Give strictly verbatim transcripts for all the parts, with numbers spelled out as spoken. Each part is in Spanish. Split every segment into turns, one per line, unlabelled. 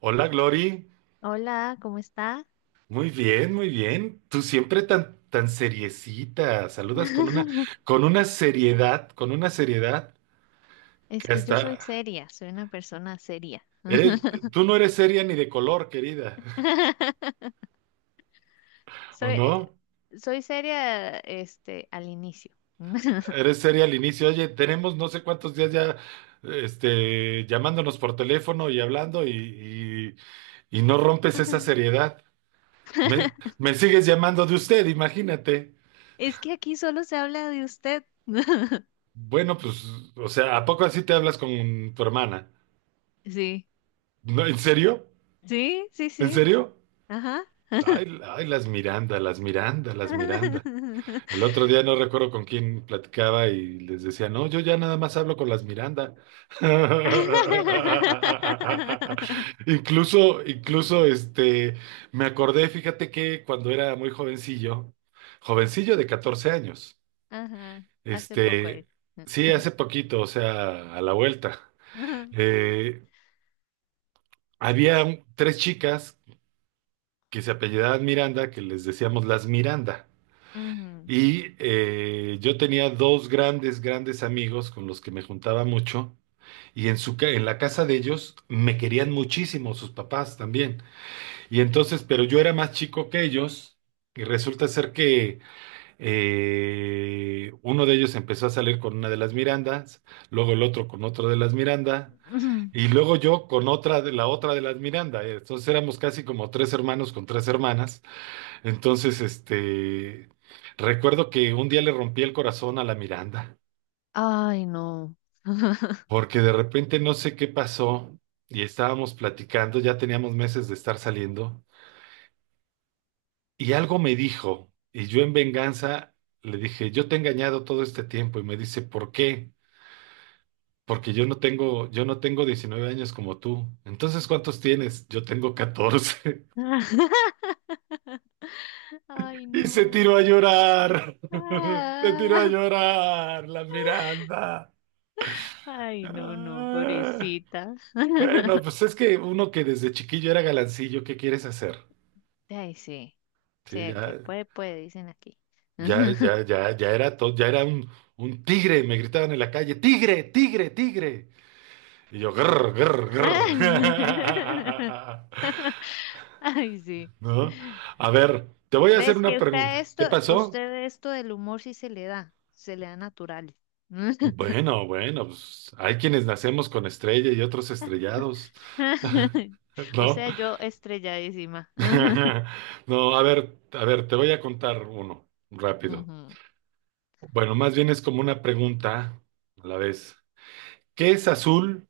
Hola, Glory.
Hola, ¿cómo está?
Muy bien, muy bien. Tú siempre tan, tan seriecita. Saludas con una, con una seriedad, con una seriedad
Es
que
que yo
hasta
soy seria, soy una persona seria.
eres, tú no eres seria ni de color, querida, ¿o
Soy, eh,
no?
soy seria, este, al inicio.
Eres seria al inicio. Oye, tenemos no sé cuántos días ya, este, llamándonos por teléfono y hablando y, y, y no rompes esa seriedad. Me, me sigues llamando de usted, imagínate.
Es que aquí solo se habla de usted.
Bueno, pues, o sea, ¿a poco así te hablas con tu hermana?
Sí,
No, ¿en serio?
sí, sí,
¿En
sí.
serio?
Ajá.
Ay, ay, las Miranda, las Miranda, las Miranda. El otro día no recuerdo con quién platicaba y les decía, no, yo ya nada más hablo con las Miranda. Incluso, incluso, este, me acordé, fíjate que cuando era muy jovencillo, jovencillo de catorce años,
Ajá. Hace poco
este,
es.
sí, hace poquito, o sea, a la vuelta, eh, había un- tres chicas que se apellidaban Miranda, que les decíamos las Miranda.
Ujú.
Y eh, yo tenía dos grandes, grandes amigos con los que me juntaba mucho. Y en su, ca- en la casa de ellos me querían muchísimo, sus papás también. Y entonces, pero yo era más chico que ellos. Y resulta ser que eh, uno de ellos empezó a salir con una de las Mirandas, luego el otro con otro de las Miranda, y luego yo con otra de la otra de las Miranda. Entonces éramos casi como tres hermanos con tres hermanas. Entonces, este, recuerdo que un día le rompí el corazón a la Miranda,
Ay, no.
porque de repente no sé qué pasó y estábamos platicando, ya teníamos meses de estar saliendo, y algo me dijo, y yo en venganza le dije, yo te he engañado todo este tiempo, y me dice, ¿por qué? Porque yo no tengo, yo no tengo diecinueve años como tú. Entonces, ¿cuántos tienes? Yo tengo catorce.
Ay,
Y se
no.
tiró a llorar. Se tiró a
Ah.
llorar la Miranda.
Ay, no, no,
Ah.
pobrecita.
Bueno, pues es que uno que desde chiquillo era galancillo, ¿qué quieres hacer?
Ay, sí. Sí,
Sí,
el que
ya,
puede, puede, dicen aquí.
ya, ya, ya, ya era todo, ya era un, un tigre, me gritaban en la calle, tigre, tigre, tigre. Y yo, grr, grr, grr.
Ay, sí.
¿No? A ver, te voy a hacer
¿Ves
una
que usted
pregunta.
esto,
¿Qué pasó?
usted esto del humor sí se le da, se le da natural.
Bueno, bueno, pues hay quienes nacemos con estrella y otros estrellados.
O
¿No?
sea, yo estrelladísima.
No, a ver, a ver, te voy a contar uno, rápido.
Ujú.
Bueno, más bien es como una pregunta a la vez. ¿Qué es azul?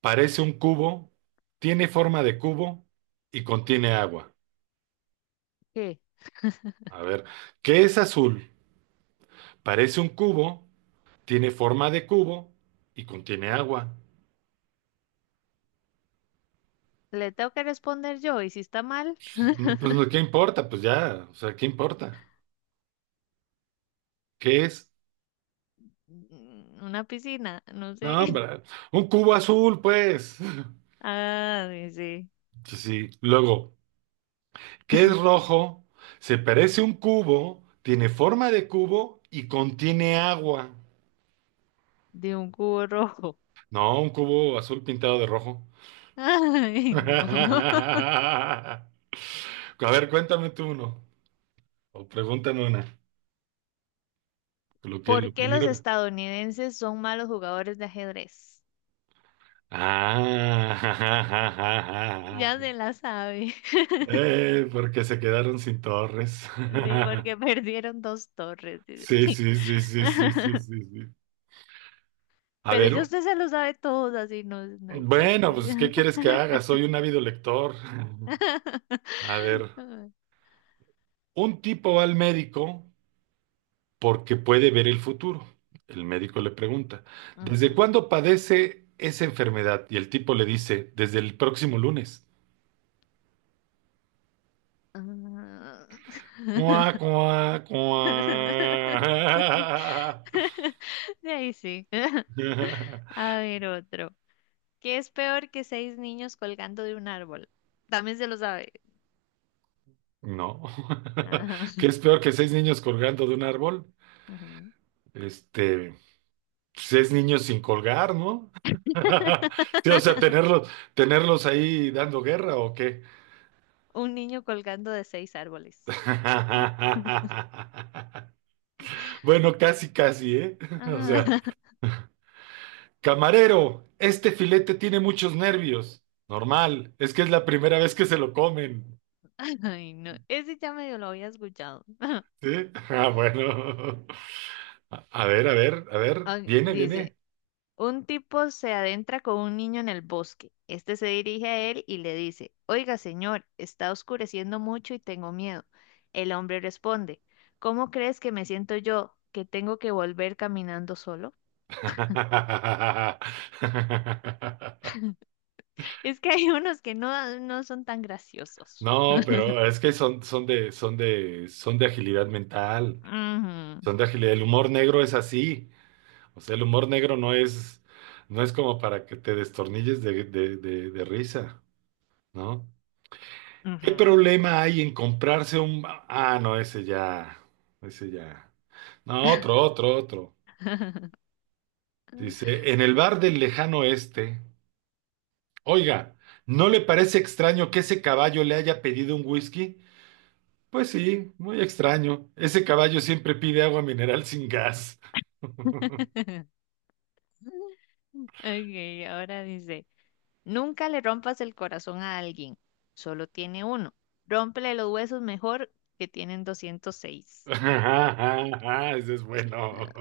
Parece un cubo, tiene forma de cubo y contiene agua.
¿Qué?
A ver, ¿qué es azul? Parece un cubo, tiene forma de cubo y contiene agua.
¿Le tengo que responder yo? ¿Y si está mal?
Pues, mm, pues, no, ¿qué importa? Pues ya, o sea, ¿qué importa? ¿Qué es?
Mm, una piscina, no sé.
No, hombre, un cubo azul, pues.
Ah, dice,
Sí, sí. Luego, ¿qué es rojo? Se parece a un cubo, tiene forma de cubo y contiene agua.
de un cubo rojo.
No, un cubo azul pintado de rojo.
Ay, no.
A ver, cuéntame tú uno. O pregúntame una. Lo que, lo
¿Por qué los
primero.
estadounidenses son malos jugadores de ajedrez?
Ah,
Ya se la sabe.
eh, porque se quedaron sin torres.
Sí, porque perdieron dos torres,
Sí,
dice.
sí, sí, sí, sí, sí, sí, sí. A
Pero
ver,
yo usted se lo sabe todo, así no, es- no hay
bueno,
chiste.
pues, ¿qué quieres que haga? Soy un ávido lector. A ver, un tipo va al médico porque puede ver el futuro. El médico le pregunta, ¿desde
Ujú.
cuándo padece esa enfermedad? Y el tipo le dice, desde el próximo lunes.
Ah.
Cuá, cuá, cuá.
De ahí sí. A ver otro. ¿Qué es peor que seis niños colgando de un árbol? También se lo sabe.
No.
Ajá,
¿Qué es peor que seis niños colgando de un árbol?
ajá.
Este, seis niños sin colgar, ¿no? Sí, o sea, tenerlos, tenerlos ahí dando guerra ¿o qué?
Un niño colgando de seis árboles.
Bueno, casi, casi, ¿eh? O
Ah,
sea. Camarero, este filete tiene muchos nervios. Normal, es que es la primera vez que se lo comen.
Ay, no. Ese ya medio lo había escuchado.
¿Sí? Ah, bueno. A a ver, a ver, a ver.
Ah,
Viene,
dice,
viene.
un tipo se adentra con un niño en el bosque. Este se dirige a él y le dice, oiga, señor, está oscureciendo mucho y tengo miedo. El hombre responde, ¿cómo crees que me siento yo, que tengo que volver caminando solo? Es que hay unos que no, no son tan graciosos.
No, pero es que son, son de, son de, son de agilidad mental.
Ujú,
Son de agilidad. El humor negro es así. O sea, el humor negro no es, no es como para que te destornilles de, de, de, de risa, ¿no? ¿Qué
ujú.
problema hay en comprarse un... Ah, no, ese ya, ese ya. No, otro, otro, otro. Dice, en el bar del lejano oeste, oiga, ¿no le parece extraño que ese caballo le haya pedido un whisky? Pues sí, muy extraño. Ese caballo siempre pide agua mineral sin gas.
Ok, ahora dice, nunca le rompas el corazón a alguien, solo tiene uno. Rómpele los huesos mejor que tienen doscientos seis.
Ese es bueno.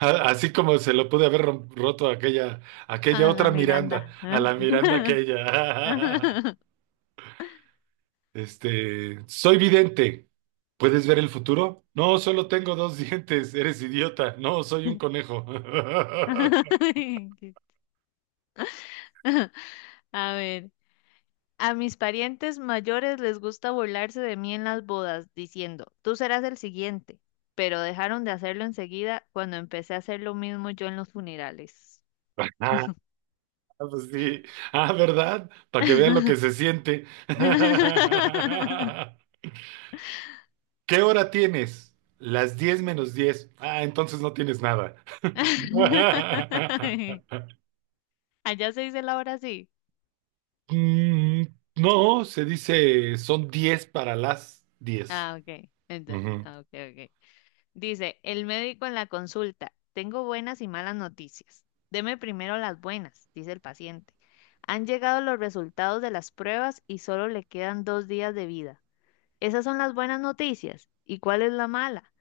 A- Así como se lo pude haber rom- roto a aquella, a aquella
A la
otra Miranda,
Miranda.
a la Miranda aquella. Este, soy vidente. ¿Puedes ver el futuro? No, solo tengo dos dientes. Eres idiota. No, soy un conejo.
A ver, a mis parientes mayores les gusta burlarse de mí en las bodas, diciendo, tú serás el siguiente, pero dejaron de hacerlo enseguida cuando empecé a hacer lo mismo yo en los funerales.
Ah, pues sí. Ah, ¿verdad? Para que vean lo que se siente. ¿Qué hora tienes? Las diez menos diez. Ah, entonces no tienes nada.
Allá se dice la hora así.
Mm, no, se dice son diez para las diez.
Ah, ok. Enta- ah, ok, ok. Dice, el médico en la consulta, tengo buenas y malas noticias. Deme primero las buenas, dice el paciente. Han llegado los resultados de las pruebas y solo le quedan dos días de vida. Esas son las buenas noticias. ¿Y cuál es la mala?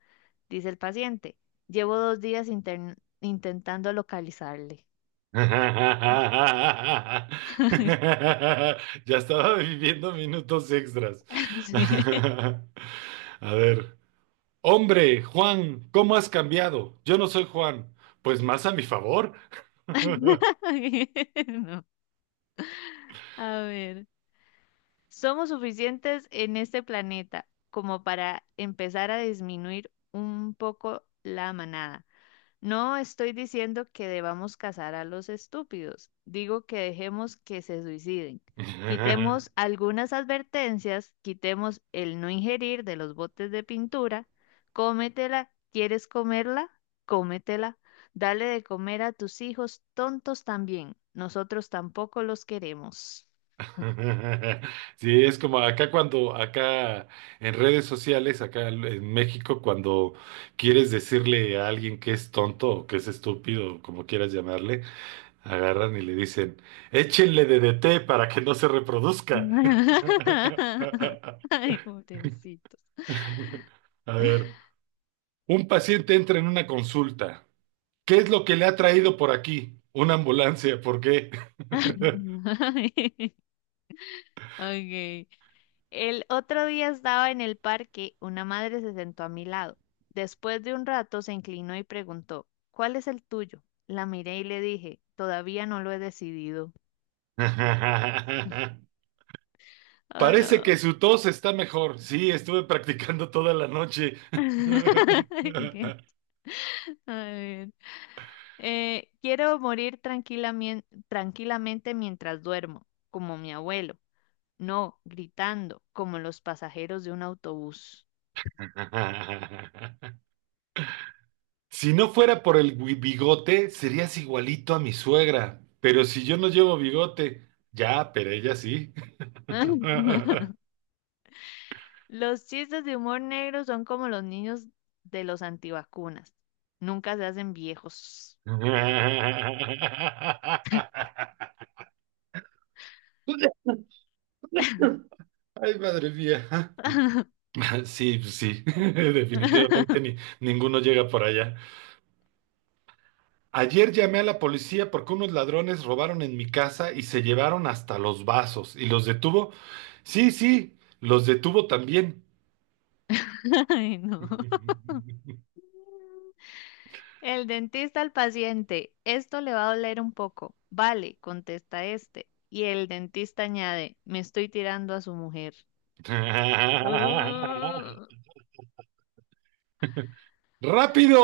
Dice el paciente. Llevo dos días intern- intentando localizarle.
Ya estaba viviendo minutos extras.
Sí.
A ver. Hombre, Juan, ¿cómo has cambiado? Yo no soy Juan. Pues más a mi favor.
No. A ver. Somos suficientes en este planeta como para empezar a disminuir un poco la manada. No estoy diciendo que debamos cazar a los estúpidos, digo que dejemos que se suiciden. Quitemos algunas advertencias, quitemos el no ingerir de los botes de pintura, cómetela, ¿quieres comerla? Cómetela. Dale de comer a tus hijos tontos también, nosotros tampoco los queremos.
Sí, es como acá cuando, acá en redes sociales, acá en México, cuando quieres decirle a alguien que es tonto o que es estúpido, como quieras llamarle. Agarran y le dicen, échenle D D T para que no se reproduzca. A ver, un paciente entra en una consulta. ¿Qué es lo que le ha traído por aquí? Una ambulancia, ¿por qué?
Ok. El otro día estaba en el parque, una madre se sentó a mi lado. Después de un rato se inclinó y preguntó, ¿cuál es el tuyo? La miré y le dije, todavía no lo he decidido. Oh,
Parece
no.
que su tos está mejor. Sí, estuve practicando toda la noche.
A ver. Eh, quiero morir tranquilamente, tranquilamente mientras duermo, como mi abuelo. No, gritando, como los pasajeros de un autobús.
Si no fuera por el gui- bigote, serías igualito a mi suegra. Pero si yo no llevo bigote, ya, pero ella sí.
Los chistes de humor negro son como los niños de los antivacunas. Nunca se hacen viejos.
Ay, madre mía. Sí, pues sí, definitivamente ni, ninguno llega por allá. Ayer llamé a la policía porque unos ladrones robaron en mi casa y se llevaron hasta los vasos. ¿Y los detuvo? Sí, sí, los detuvo también.
Ay, no. El dentista al paciente, esto le va a doler un poco. Vale, contesta este. Y el dentista añade, me estoy tirando a su mujer.
Rápido,
Uh.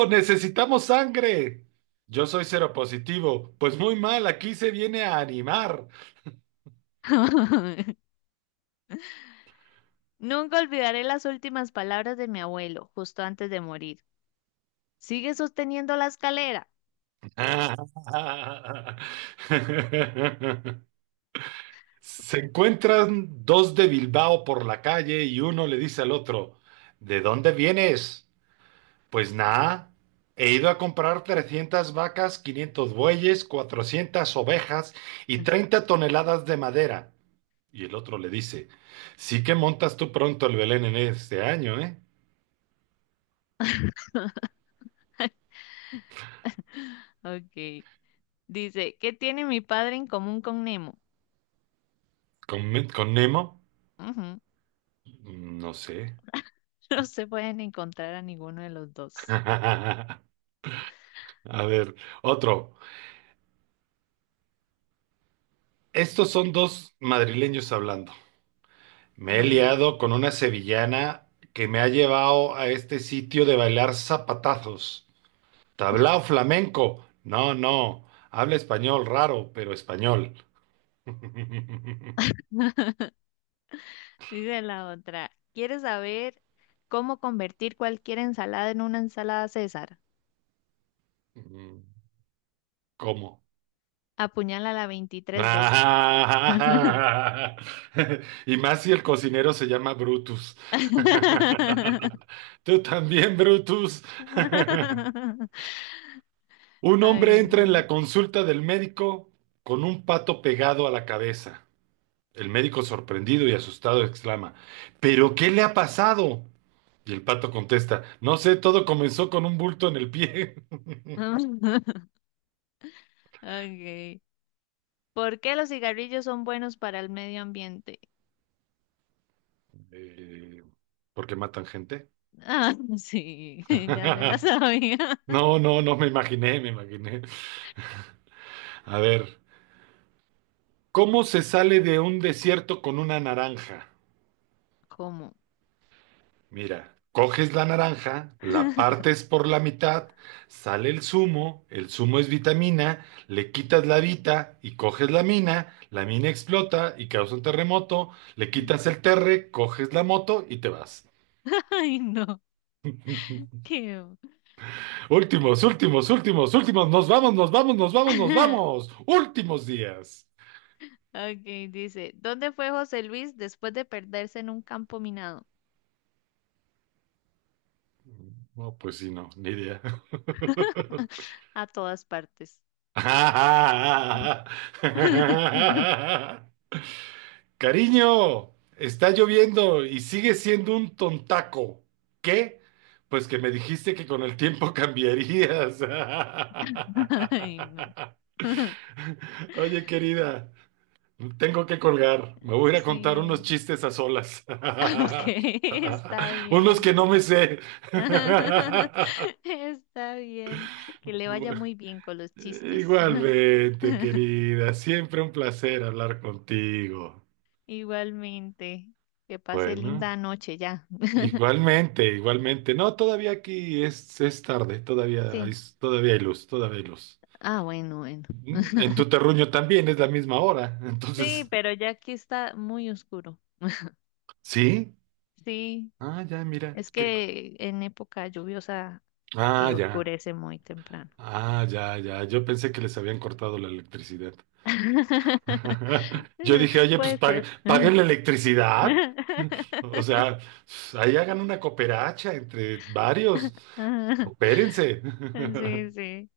necesitamos sangre. Yo soy cero positivo. Pues muy mal, aquí se viene a animar.
Nunca olvidaré las últimas palabras de mi abuelo, justo antes de morir. Sigue sosteniendo la escalera.
Se encuentran dos de Bilbao por la calle y uno le dice al otro, ¿de dónde vienes? Pues nada, he ido a comprar trescientas vacas, quinientos bueyes, cuatrocientas ovejas y treinta toneladas de madera. Y el otro le dice, sí que montas tú pronto el Belén en este año, ¿eh?
Ok. Dice, ¿qué tiene mi padre en común con Nemo?
¿Con, Me- con Nemo?
Ujú.
No sé.
No se pueden encontrar a ninguno de los dos.
A ver, otro. Estos son dos madrileños hablando. Me he
Ah.
liado con una sevillana que me ha llevado a este sitio de bailar zapatazos. ¿Tablao flamenco? No, no. Habla español raro, pero español.
Dice la otra, ¿quieres saber cómo convertir cualquier ensalada en una ensalada César?
¿Cómo?
Apuñálala veintitrés veces.
Ah, y más si el cocinero se llama Brutus. Tú también, Brutus. Un hombre entra en la
Ay.
consulta del médico con un pato pegado a la cabeza. El médico, sorprendido y asustado, exclama, ¿pero qué le ha pasado? Y el pato contesta, no sé, todo comenzó con un bulto en el pie.
Okay. ¿Por qué los cigarrillos son buenos para el medio ambiente?
Eh, ¿por qué matan gente?
Ah, sí, ya se la sabía.
No, no, no me imaginé, me imaginé. A ver. ¿Cómo se sale de un desierto con una naranja?
¿Cómo?
Mira, coges la naranja, la partes por la mitad, sale el zumo, el zumo es vitamina, le quitas la vita y coges la mina, la mina explota y causa un terremoto, le quitas el terre, coges la moto y te vas.
Ay, no. Qué...
Últimos, últimos, últimos, últimos, nos vamos, nos vamos, nos vamos, nos vamos. Últimos días.
Ok, dice, ¿dónde fue José Luis después de perderse en un campo minado?
No, pues sí, no, ni idea.
A todas partes.
Cariño, está lloviendo y sigue siendo un tontaco. ¿Qué? Pues que me dijiste que con el tiempo cambiarías.
Ay, no.
Oye, querida, tengo que colgar. Me voy a ir a contar unos
Sí.
chistes a solas.
Ok, está
Unos que
bien.
no me sé.
Está bien. Que le vaya muy bien con los chistes.
Igualmente, querida, siempre un placer hablar contigo.
Igualmente. Que pase linda
Bueno.
noche ya.
Igualmente, igualmente. No, todavía aquí es, es tarde, todavía hay,
Sí.
todavía hay luz, todavía hay luz.
Ah, bueno, bueno.
Mm, En tu terruño también es la misma hora,
Sí,
entonces,
pero ya aquí está muy oscuro.
¿sí?
Sí.
Ah, ya, mira,
Es
qué... co-
que en época lluviosa
Ah,
eh,
ya,
oscurece muy temprano.
ah, ya, ya. Yo pensé que les habían cortado la electricidad. Yo dije, oye, pues
Puede
pag-
ser.
paguen la electricidad. O sea, pues, ahí hagan una cooperacha entre varios. Coopérense.
Sí, sí.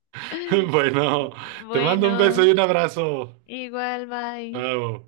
Bueno, te mando un beso y
Bueno,
un abrazo.
igual, bye.
Oh,